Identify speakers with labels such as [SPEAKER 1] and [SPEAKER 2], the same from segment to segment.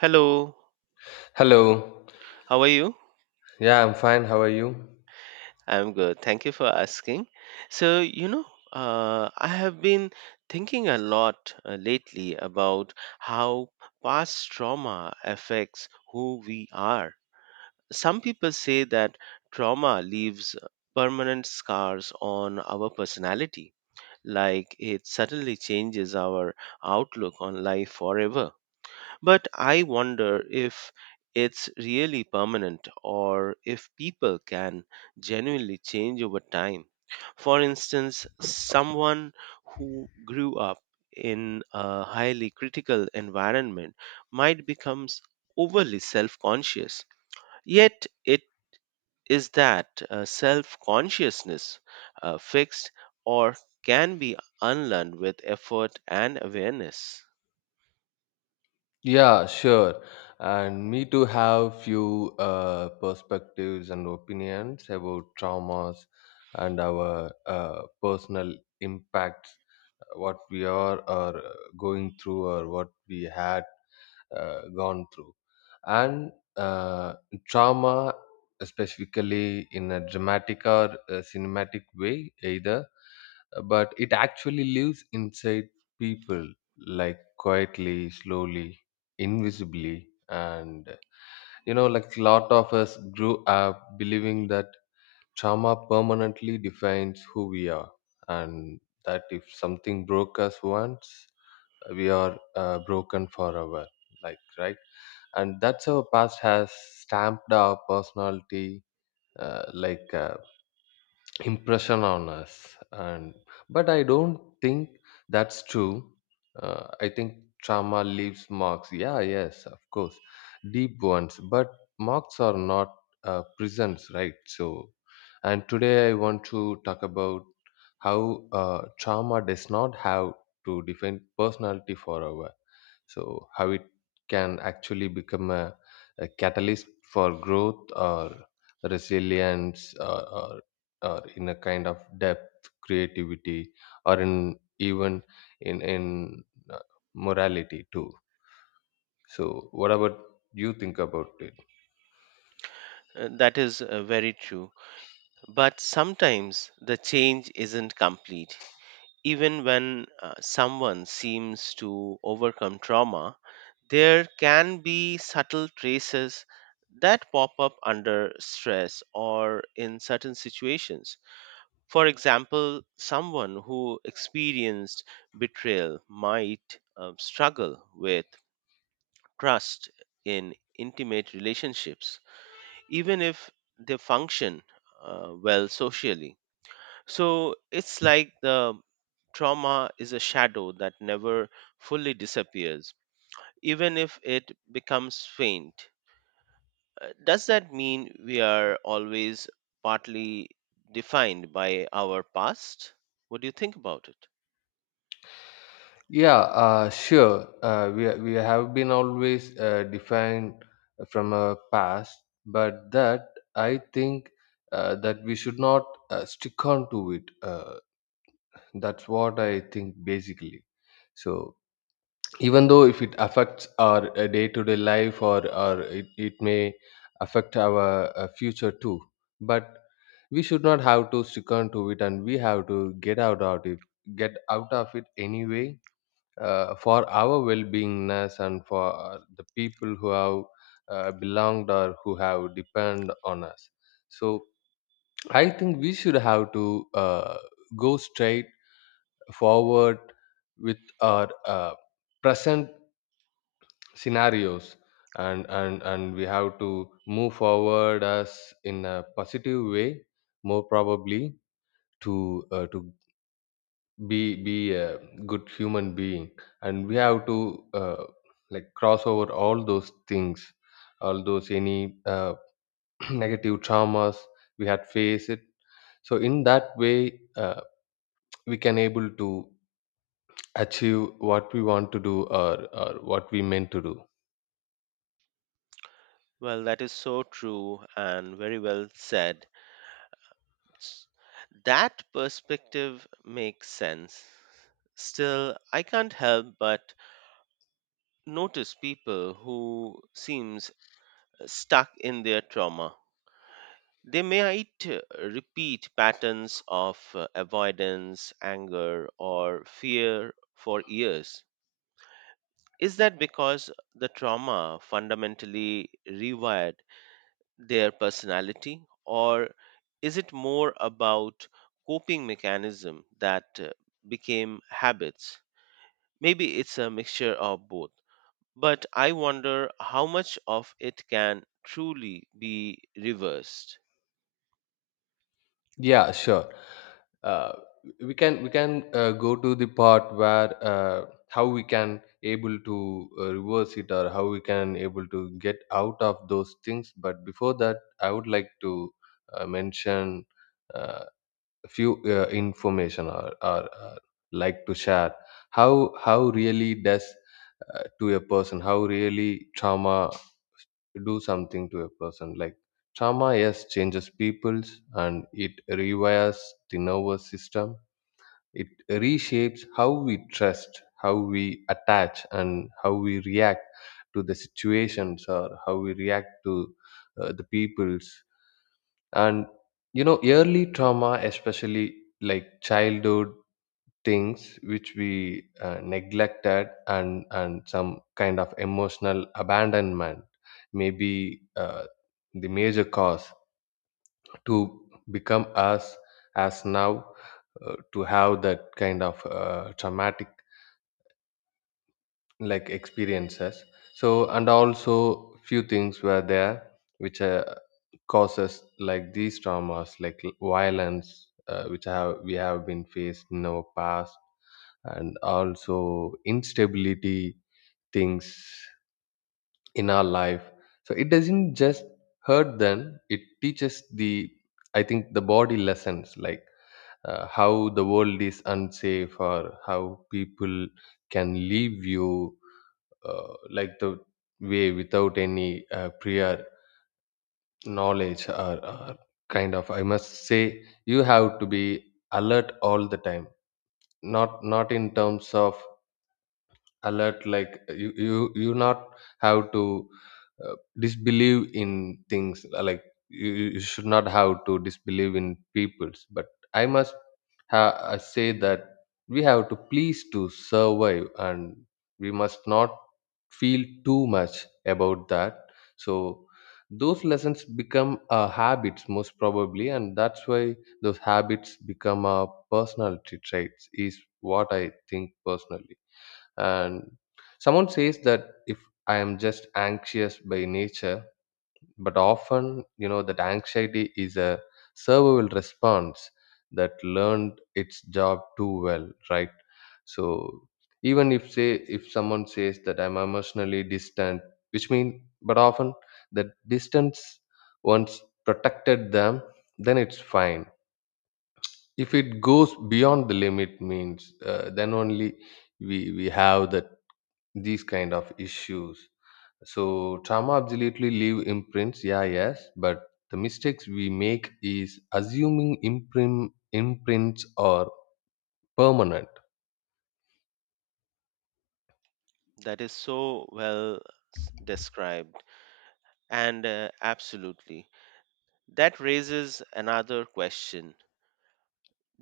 [SPEAKER 1] Hello,
[SPEAKER 2] Hello.
[SPEAKER 1] how are you?
[SPEAKER 2] Yeah, I'm fine. How are you?
[SPEAKER 1] I'm good. Thank you for asking. So, you know, I have been thinking a lot lately about how past trauma affects who we are. Some people say that trauma leaves permanent scars on our personality, like it suddenly changes our outlook on life forever. But I wonder if it's really permanent or if people can genuinely change over time. For instance, someone who grew up in a highly critical environment might become overly self conscious. Yet, it is that self consciousness fixed or can be unlearned with effort and awareness?
[SPEAKER 2] Yeah, sure. And me too have few perspectives and opinions about traumas and our personal impacts, what we are or going through or what we had gone through. And uh, trauma, specifically in a dramatic or a cinematic way, either, but it actually lives inside people, like, quietly, slowly, invisibly. And you know, like, a lot of us grew up believing that trauma permanently defines who we are, and that if something broke us once, we are broken forever, like, right? And that's, our past has stamped our personality, uh, like uh, impression on us, and but I don't think that's true. I think trauma leaves marks, yeah, yes, of course, deep ones, but marks are not prisons, right? So, and today I want to talk about how trauma does not have to define personality forever. So, how it can actually become a catalyst for growth, or resilience, or in a kind of depth, creativity, or in even in, in uh, morality too. So, what about, you think about it?
[SPEAKER 1] That is very true. But sometimes the change isn't complete. Even when someone seems to overcome trauma, there can be subtle traces that pop up under stress or in certain situations. For example, someone who experienced betrayal might struggle with trust in intimate relationships, even if they function well socially, so it's like the trauma is a shadow that never fully disappears, even if it becomes faint. Does that mean we are always partly defined by our past? What do you think about it?
[SPEAKER 2] Yeah, sure. We have been always defined from our past, but that I think that we should not stick on to it. That's what I think basically. So, even though if it affects our day-to-day life, or, it, may affect our future too, but we should not have to stick on to it, and we have to get out of it, get out of it anyway, for our well-beingness, and for the people who have belonged or who have depend on us. So, I think we should have to go straight forward with our present scenarios. And we have to move forward as in a positive way, more probably, to be a good human being. And we have to like cross over all those things, all those, any negative traumas we had faced it. So, in that way, we can able to achieve what we want to do, or what we meant to do.
[SPEAKER 1] Well, that is so true and very well said. S- That perspective makes sense. Still, I can't help but notice people who seems stuck in their trauma. They might repeat patterns of avoidance, anger, or fear for years. Is that because the trauma fundamentally rewired their personality, or is it more about coping mechanism that became habits? Maybe it's a mixture of both, but I wonder how much of it can truly be reversed.
[SPEAKER 2] Yeah, sure. uh, we can go to the part where how we can able to reverse it, or how we can able to get out of those things. But before that, I would like to mention uh, few information, or, like to share how, really does, to a person, how really trauma do something to a person. Like, trauma, yes, changes peoples, and it rewires the nervous system. It reshapes how we trust, how we attach, and how we react to the situations, or how we react to the peoples. And you know, early trauma, especially like childhood things which we neglected, and some kind of emotional abandonment, may be the major cause to become us as now to have that kind of traumatic, like, experiences. So, and also few things were there which causes like these traumas, like violence, which have, we have been faced in our past, and also instability things in our life. So, it doesn't just hurt, then it teaches the, I think, the body lessons like how the world is unsafe, or how people can leave you, like, the way without any prior knowledge, or, kind of, I must say, you have to be alert all the time. Not, in terms of alert like, you, you not have to disbelieve in things, like, you, you should not have to disbelieve in peoples, but I must, I say that we have to please to survive, and we must not feel too much about that. So, those lessons become habits most probably, and that's why those habits become a personality traits, is what I think personally. And someone says that, if I am just anxious by nature, but often, you know, that anxiety is a survival response that learned its job too well, right? So, even if, say, if someone says that I'm emotionally distant, which means, but often the distance once protected them, then it's fine. If it goes beyond the limit means, then only we have that, these kind of issues. So, trauma absolutely leave imprints, yeah, yes, but the mistakes we make is assuming imprints are permanent.
[SPEAKER 1] That is so well described. And absolutely. That raises another question.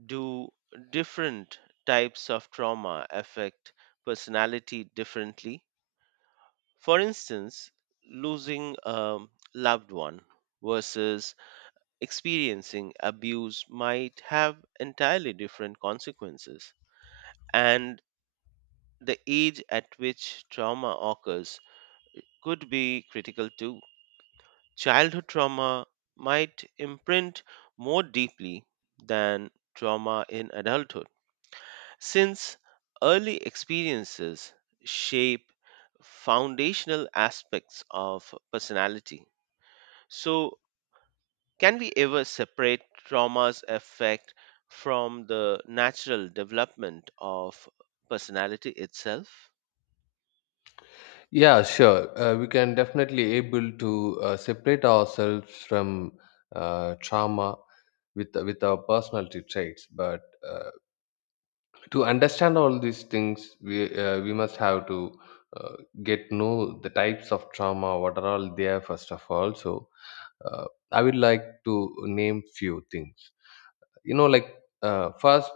[SPEAKER 1] Do different types of trauma affect personality differently? For instance, losing a loved one versus experiencing abuse might have entirely different consequences. And the age at which trauma occurs could be critical too. Childhood trauma might imprint more deeply than trauma in adulthood, since early experiences shape foundational aspects of personality. So, can we ever separate trauma's effect from the natural development of personality itself?
[SPEAKER 2] Yeah, sure. We can definitely able to separate ourselves from trauma with our personality traits, but uh, to understand all these things, we must have to uh, get know the types of trauma, what are all there, first of all. So, uh, I would like to name few things, you know, like, first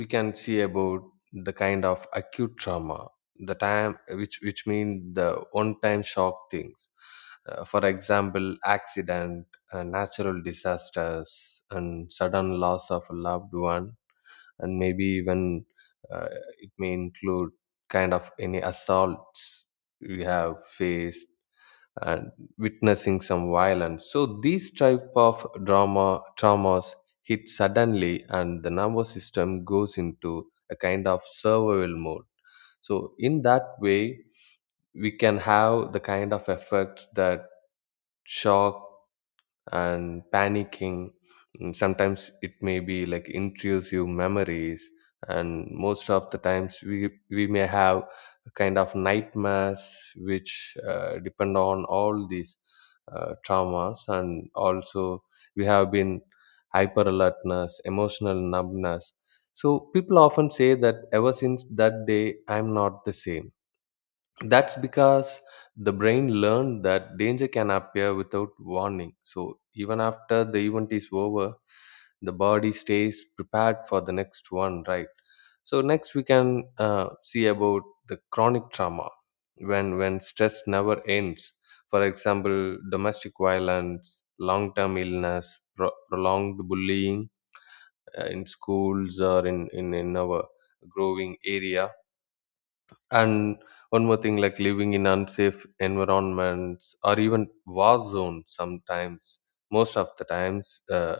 [SPEAKER 2] we can see about the kind of acute trauma, the time which, mean the one time shock things. For example, accident, natural disasters, and sudden loss of a loved one, and maybe even, uh, it may include kind of any assaults we have faced, and witnessing some violence. So, these type of drama traumas hit suddenly, and the nervous system goes into a kind of survival mode. So, in that way, we can have the kind of effects that shock and panicking. Sometimes it may be like intrusive memories, and most of the times we may have a kind of nightmares which depend on all these traumas, and also we have been hyper alertness, emotional numbness. So, people often say that ever since that day, I'm not the same. That's because the brain learned that danger can appear without warning. So, even after the event is over, the body stays prepared for the next one, right? So, next we can see about the chronic trauma, when, stress never ends. For example, domestic violence, long-term illness, prolonged bullying, in schools, or in, in our growing area, and one more thing, like living in unsafe environments or even war zones sometimes, most of the times,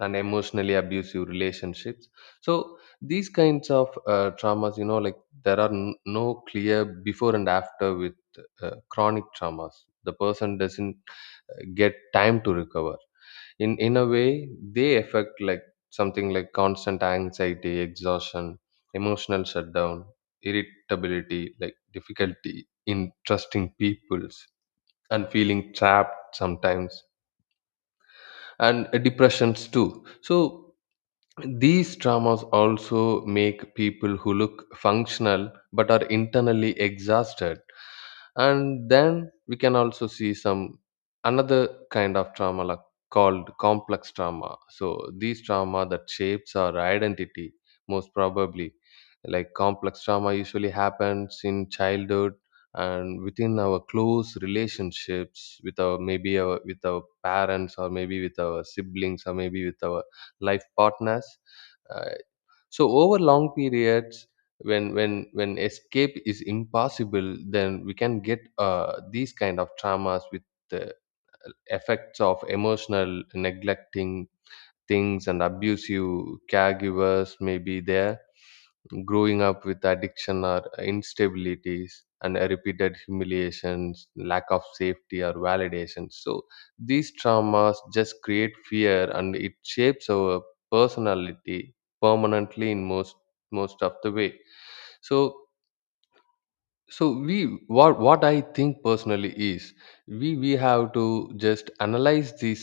[SPEAKER 2] and emotionally abusive relationships. So, these kinds of traumas, you know, like, there are no clear before and after with chronic traumas. The person doesn't get time to recover. In a way, they affect like something like constant anxiety, exhaustion, emotional shutdown, irritability, like difficulty in trusting peoples, and feeling trapped sometimes, and depressions too. So, these traumas also make people who look functional but are internally exhausted. And then we can also see some another kind of trauma, like, called complex trauma. So, these trauma that shapes our identity most probably. Like, complex trauma usually happens in childhood and within our close relationships, with our, maybe our, with our parents, or maybe with our siblings, or maybe with our life partners. uh, so, over long periods, when, when escape is impossible, then we can get these kind of traumas with the effects of emotional neglecting things, and abusive caregivers may be there, growing up with addiction or instabilities, and repeated humiliations, lack of safety or validation. So, these traumas just create fear, and it shapes our personality permanently, in most, of the way. So, we, what I think personally is, we have to just analyze. These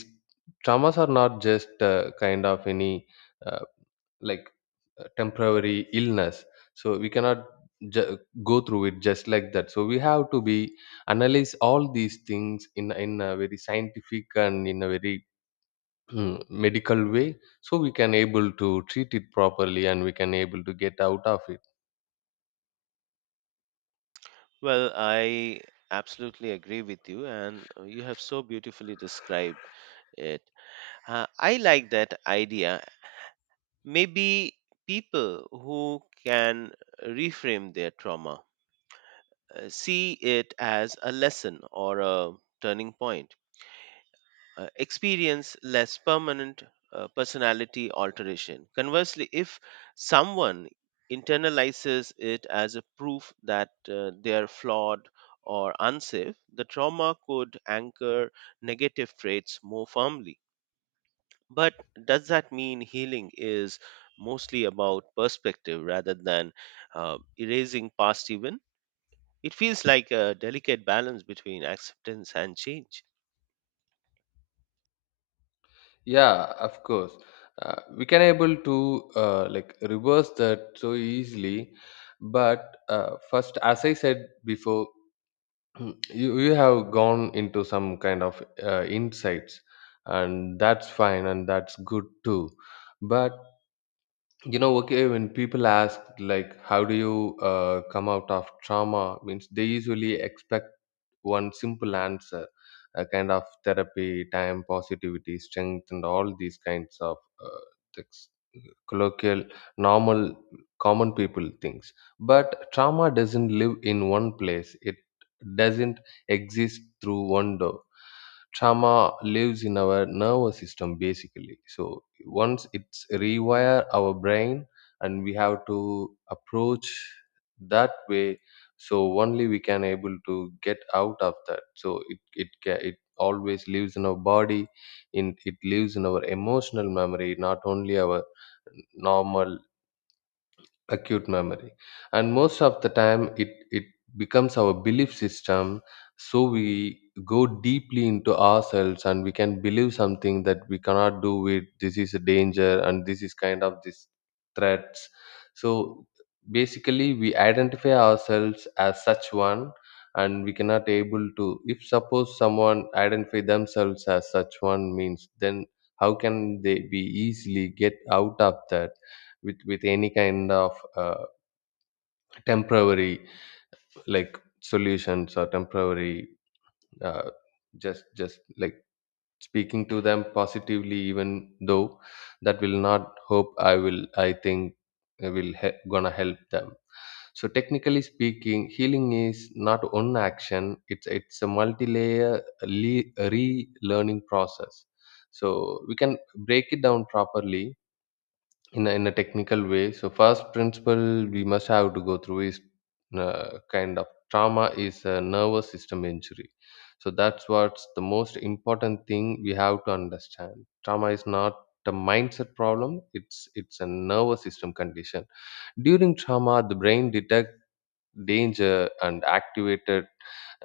[SPEAKER 2] traumas are not just kind of any, uh, like temporary illness. So, we cannot, ju- go through it just like that. So, we have to be analyze all these things, in, a very scientific, and in a very, medical way, so we can able to treat it properly, and we can able to get out of it.
[SPEAKER 1] Well, I absolutely agree with you, and you have so beautifully described it. I like that idea. Maybe people who can reframe their trauma see it as a lesson or a turning point, experience less permanent personality alteration. Conversely, if someone internalizes it as a proof that they are flawed or unsafe, the trauma could anchor negative traits more firmly. But does that mean healing is mostly about perspective rather than erasing past even? It feels like a delicate balance between acceptance and change.
[SPEAKER 2] Yeah, of course. We can able to like reverse that so easily, but first, as I said before, you have gone into some kind of insights, and that's fine, and that's good too. But okay, when people ask like, how do you come out of trauma means, they usually expect one simple answer, a kind of therapy, time, positivity, strength, and all these kinds of uh, things, colloquial, normal, common people things. But trauma doesn't live in one place. It doesn't exist through one door. Trauma lives in our nervous system, basically, so once it's rewire our brain, and we have to approach that way, so only we can able to get out of that. So it always lives in our body, in it lives in our emotional memory, not only our normal acute memory. And most of the time it becomes our belief system, so we go deeply into ourselves, and we can believe something that we cannot do with, this is a danger, and this is kind of this threats. So basically we identify ourselves as such one, and we cannot able to, if suppose someone identify themselves as such one means, then how can they be easily get out of that with any kind of uh, temporary, like, solutions, or temporary, uh, just like speaking to them positively, even though that will not, hope I will, I think, gonna help them. So technically speaking, healing is not one action. It's a multi-layer, le- relearning process. So we can break it down properly, in a technical way. So first principle we must have to go through is, kind of, trauma is a nervous system injury. So that's what's the most important thing we have to understand. Trauma is not a mindset problem, it's a nervous system condition. During trauma, the brain detect danger and activated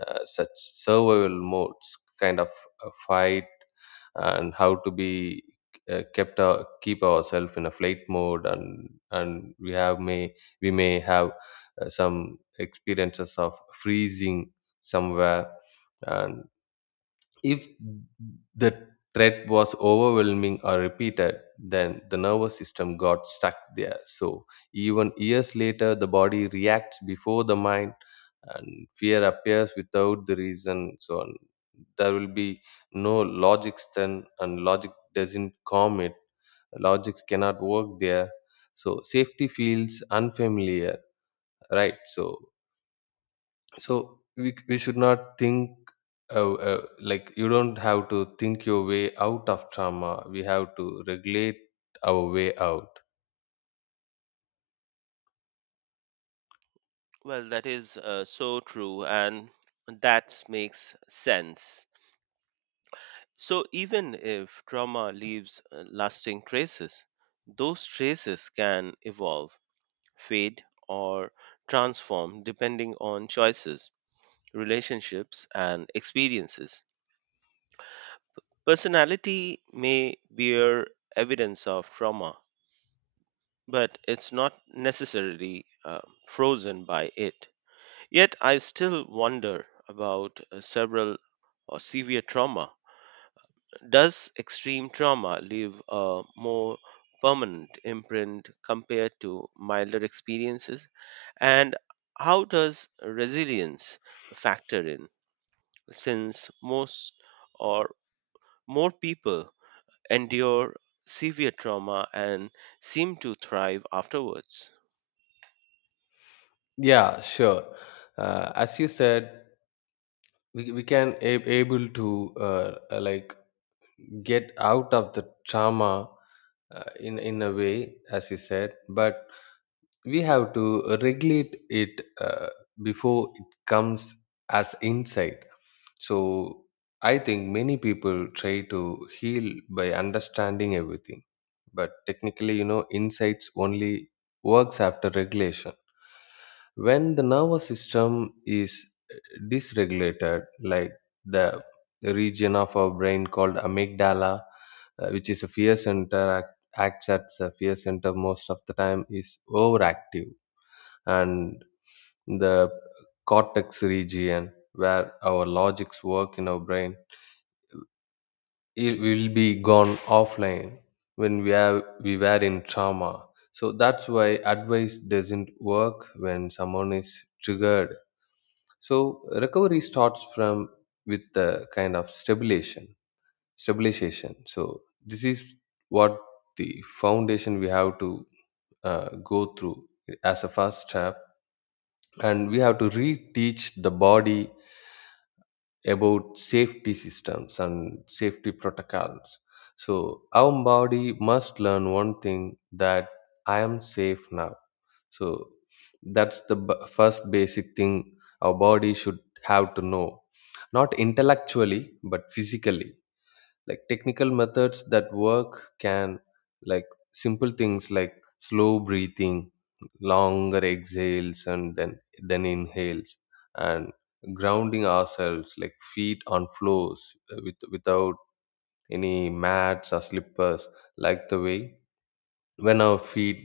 [SPEAKER 2] such survival modes, kind of a fight, and how to be keep ourselves in a flight mode. And we may have some experiences of freezing somewhere. And if the threat was overwhelming or repeated, then the nervous system got stuck there. So even years later, the body reacts before the mind, and fear appears without the reason. So on, there will be no logic then, and logic doesn't calm it. Logics cannot work there. So safety feels unfamiliar, right? So we should not think, like, you don't have to think your way out of trauma. We have to regulate our way out.
[SPEAKER 1] Well, that is so true, and that makes sense. So, even if trauma leaves lasting traces, those traces can evolve, fade, or transform depending on choices, relationships, and experiences. Personality may bear evidence of trauma, but it's not necessarily frozen by it. Yet, I still wonder about several or severe trauma. Does extreme trauma leave a more permanent imprint compared to milder experiences? And how does resilience factor in, since most or more people endure severe trauma and seem to thrive afterwards?
[SPEAKER 2] Yeah, sure. As you said, we can able to like get out of the trauma, in a way, as you said. But we have to regulate it, before it comes as insight. So I think many people try to heal by understanding everything, but technically, you know, insights only works after regulation. When the nervous system is eh, dysregulated, like, the region of our brain called amygdala, which is a fear center, acts as a fear center most of the time, is overactive, and the cortex region where our logics work in our brain, it will be gone offline when we were in trauma. So that's why advice doesn't work when someone is triggered. So recovery starts from with the kind of stabilization, stabilization. So this is what the foundation we have to go through as a first step. And we have to reteach the body about safety systems and safety protocols. So our body must learn one thing, that I am safe now. So that's the first basic thing our body should have to know, not intellectually but physically. Like, technical methods that work can, like, simple things like slow breathing, longer exhales and then inhales, and grounding ourselves like feet on floors, with, without any mats or slippers. Like, the way when our feet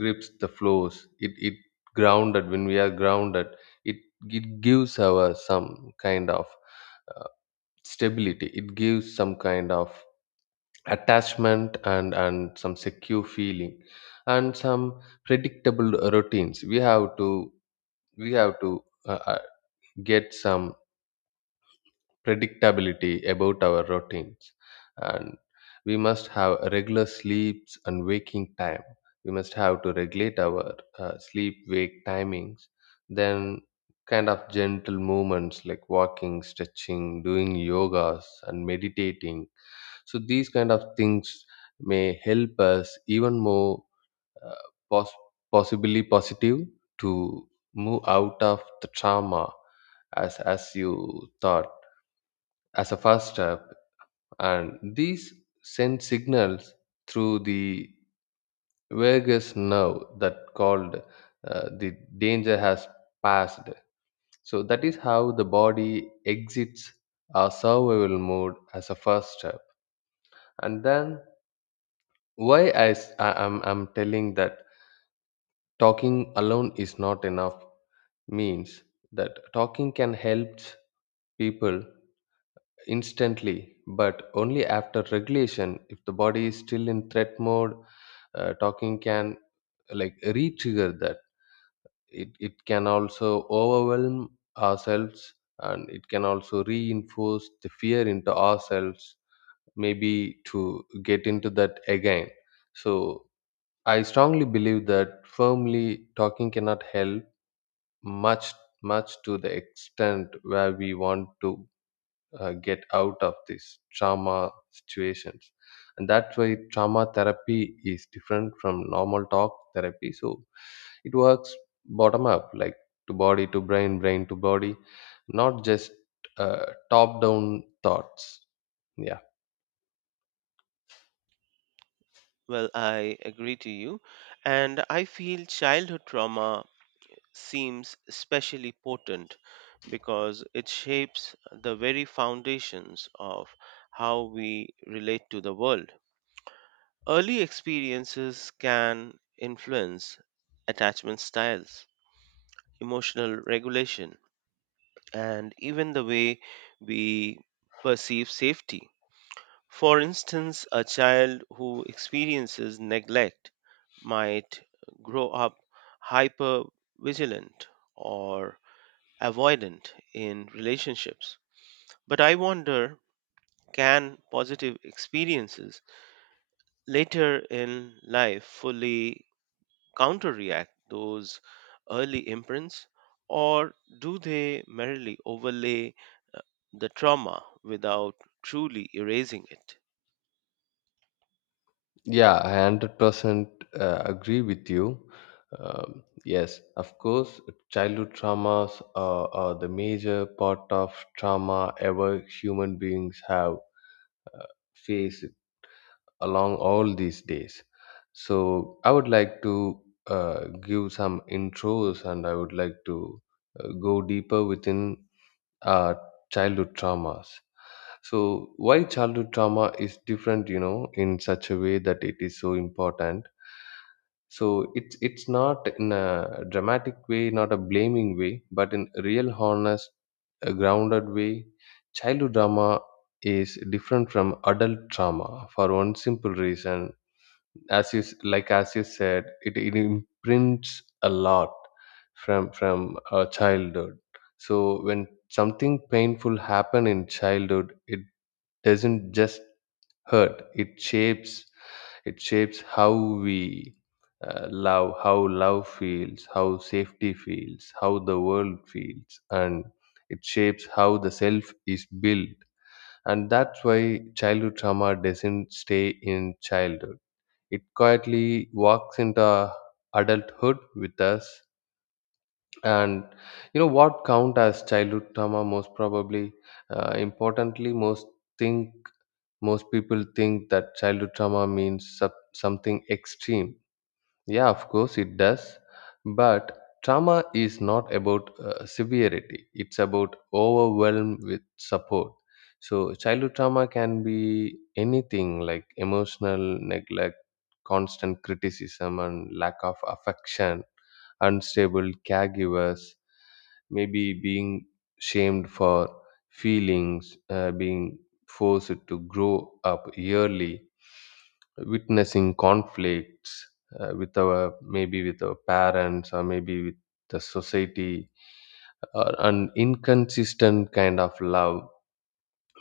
[SPEAKER 2] grips the floors, it grounded. When we are grounded, it it gives our some kind of uh, stability. It gives some kind of attachment and some secure feeling. And some predictable routines we have to, we have to get some predictability about our routines. And we must have regular sleeps and waking time. We must have to regulate our sleep wake timings. Then, kind of gentle movements like walking, stretching, doing yogas and meditating. So these kind of things may help us even more, uh, pos- possibly positive, to move out of the trauma, as you thought, as a first step. And these send signals through the vagus nerve that called the danger has passed. So that is how the body exits our survival mode as a first step. And then, why I, s- I am I'm telling that talking alone is not enough means that talking can help people instantly, but only after regulation. If the body is still in threat mode, talking can, like, re-trigger that. It can also overwhelm ourselves, and it can also reinforce the fear into ourselves, maybe to get into that again. So I strongly believe that firmly talking cannot help much, much to the extent where we want to get out of these trauma situations. And that's why trauma therapy is different from normal talk therapy. So it works bottom up, like, to body to brain, brain to body, not just top down thoughts. Yeah.
[SPEAKER 1] Well, I agree to you, and I feel childhood trauma seems especially potent because it shapes the very foundations of how we relate to the world. Early experiences can influence attachment styles, emotional regulation, and even the way we perceive safety. For instance, a child who experiences neglect might grow up hyper vigilant or avoidant in relationships. But I wonder, can positive experiences later in life fully counteract those early imprints, or do they merely overlay the trauma without truly erasing it?
[SPEAKER 2] Yeah, I 100% agree with you. Yes, of course, childhood traumas are the major part of trauma ever human beings have uh, faced along all these days. So I would like to uh, give some intros, and I would like to go deeper within uh, childhood traumas. So why childhood trauma is different, you know, in such a way that it is so important. So it's not in a dramatic way, not a blaming way, but in real honest, a grounded way. Childhood drama is different from adult trauma for one simple reason. As you like, as you said, it imprints a lot from childhood. So when something painful happen in childhood, it doesn't just hurt; it shapes, it shapes how we love, how love feels, how safety feels, how the world feels, and it shapes how the self is built. And that's why childhood trauma doesn't stay in childhood. It quietly walks into adulthood with us. And you know what count as childhood trauma, most probably, importantly, think most people think that childhood trauma means something extreme. Yeah, of course it does. But trauma is not about severity, it's about overwhelm with support. So childhood trauma can be anything like emotional neglect, constant criticism, and lack of affection, unstable caregivers, maybe being shamed for feelings, being forced to grow up early, witnessing conflicts with our, maybe with our parents, or maybe with the society, or an inconsistent kind of love,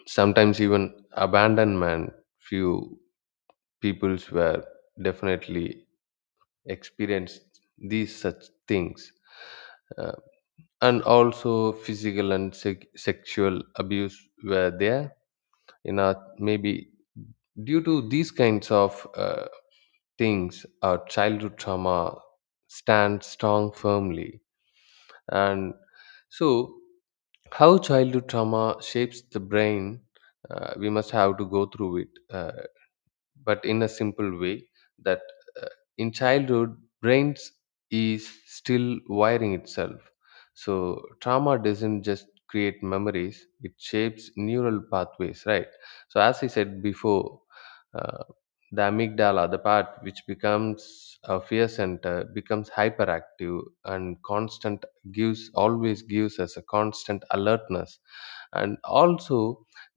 [SPEAKER 2] sometimes even abandonment. Few peoples were definitely experienced these such things. Uh, and also physical and sexual abuse were there, you know, maybe due to these kinds of things our childhood trauma stands strong firmly. And so, how childhood trauma shapes the brain, we must have to go through it, but in a simple way that, uh, in childhood brains is still wiring itself, so trauma doesn't just create memories, it shapes neural pathways, right? So as I said before, uh, the amygdala, the part which becomes a fear center, becomes hyperactive, and constant gives, always gives us a constant alertness. And also,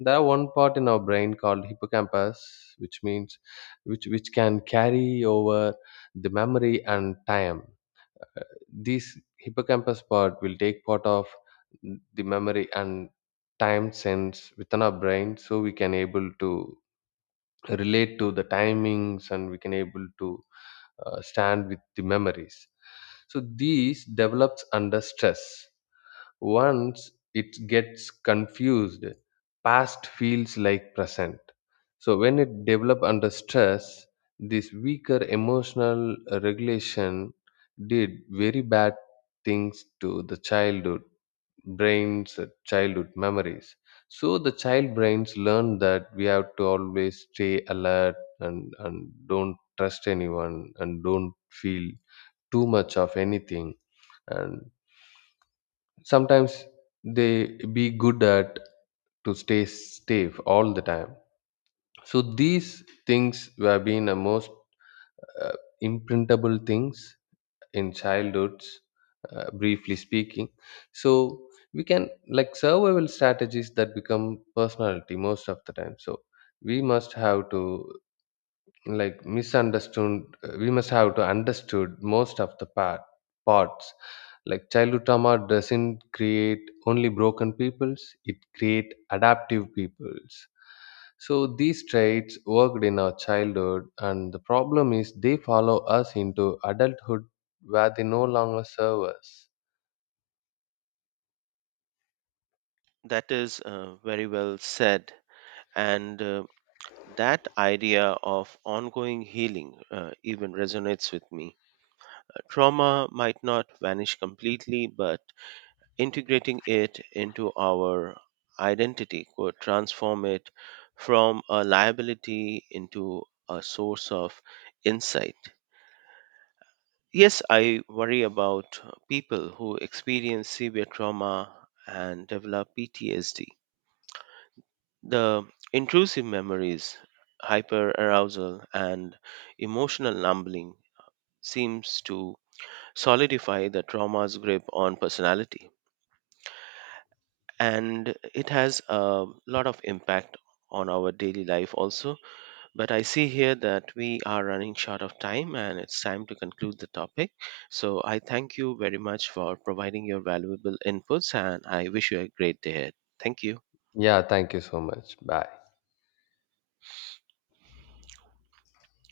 [SPEAKER 2] there are one part in our brain called hippocampus, which means which can carry over the memory and time. This hippocampus part will take part of the memory and time sense within our brain, so we can able to relate to the timings, and we can able to stand with the memories. So these develops under stress, once it gets confused, past feels like present. So when it develop under stress, this weaker emotional regulation did very bad things to the childhood brains, childhood memories. So the child brains learn that we have to always stay alert, and don't trust anyone, and don't feel too much of anything, and sometimes they be good at to stay safe all the time. So these things have been the most uh, imprintable things in childhoods, briefly speaking. So we can, like, survival strategies that become personality most of the time. So we must have to, like, misunderstood, we must have to understood most of the parts, like, childhood trauma doesn't create only broken peoples, it create adaptive peoples. So these traits worked in our childhood, and the problem is they follow us into adulthood where they no longer serve us.
[SPEAKER 1] That is very well said. And that idea of ongoing healing even resonates with me. Trauma might not vanish completely, but integrating it into our identity could transform it from a liability into a source of insight. Yes, I worry about people who experience severe trauma and develop PTSD. The intrusive memories, hyperarousal, and emotional numbing seems to solidify the trauma's grip on personality, and it has a lot of impact on our daily life also. But I see here that we are running short of time and it's time to conclude the topic, so I thank you very much for providing your valuable inputs and I wish you a great day ahead. Thank you.
[SPEAKER 2] Yeah, thank you so much, bye.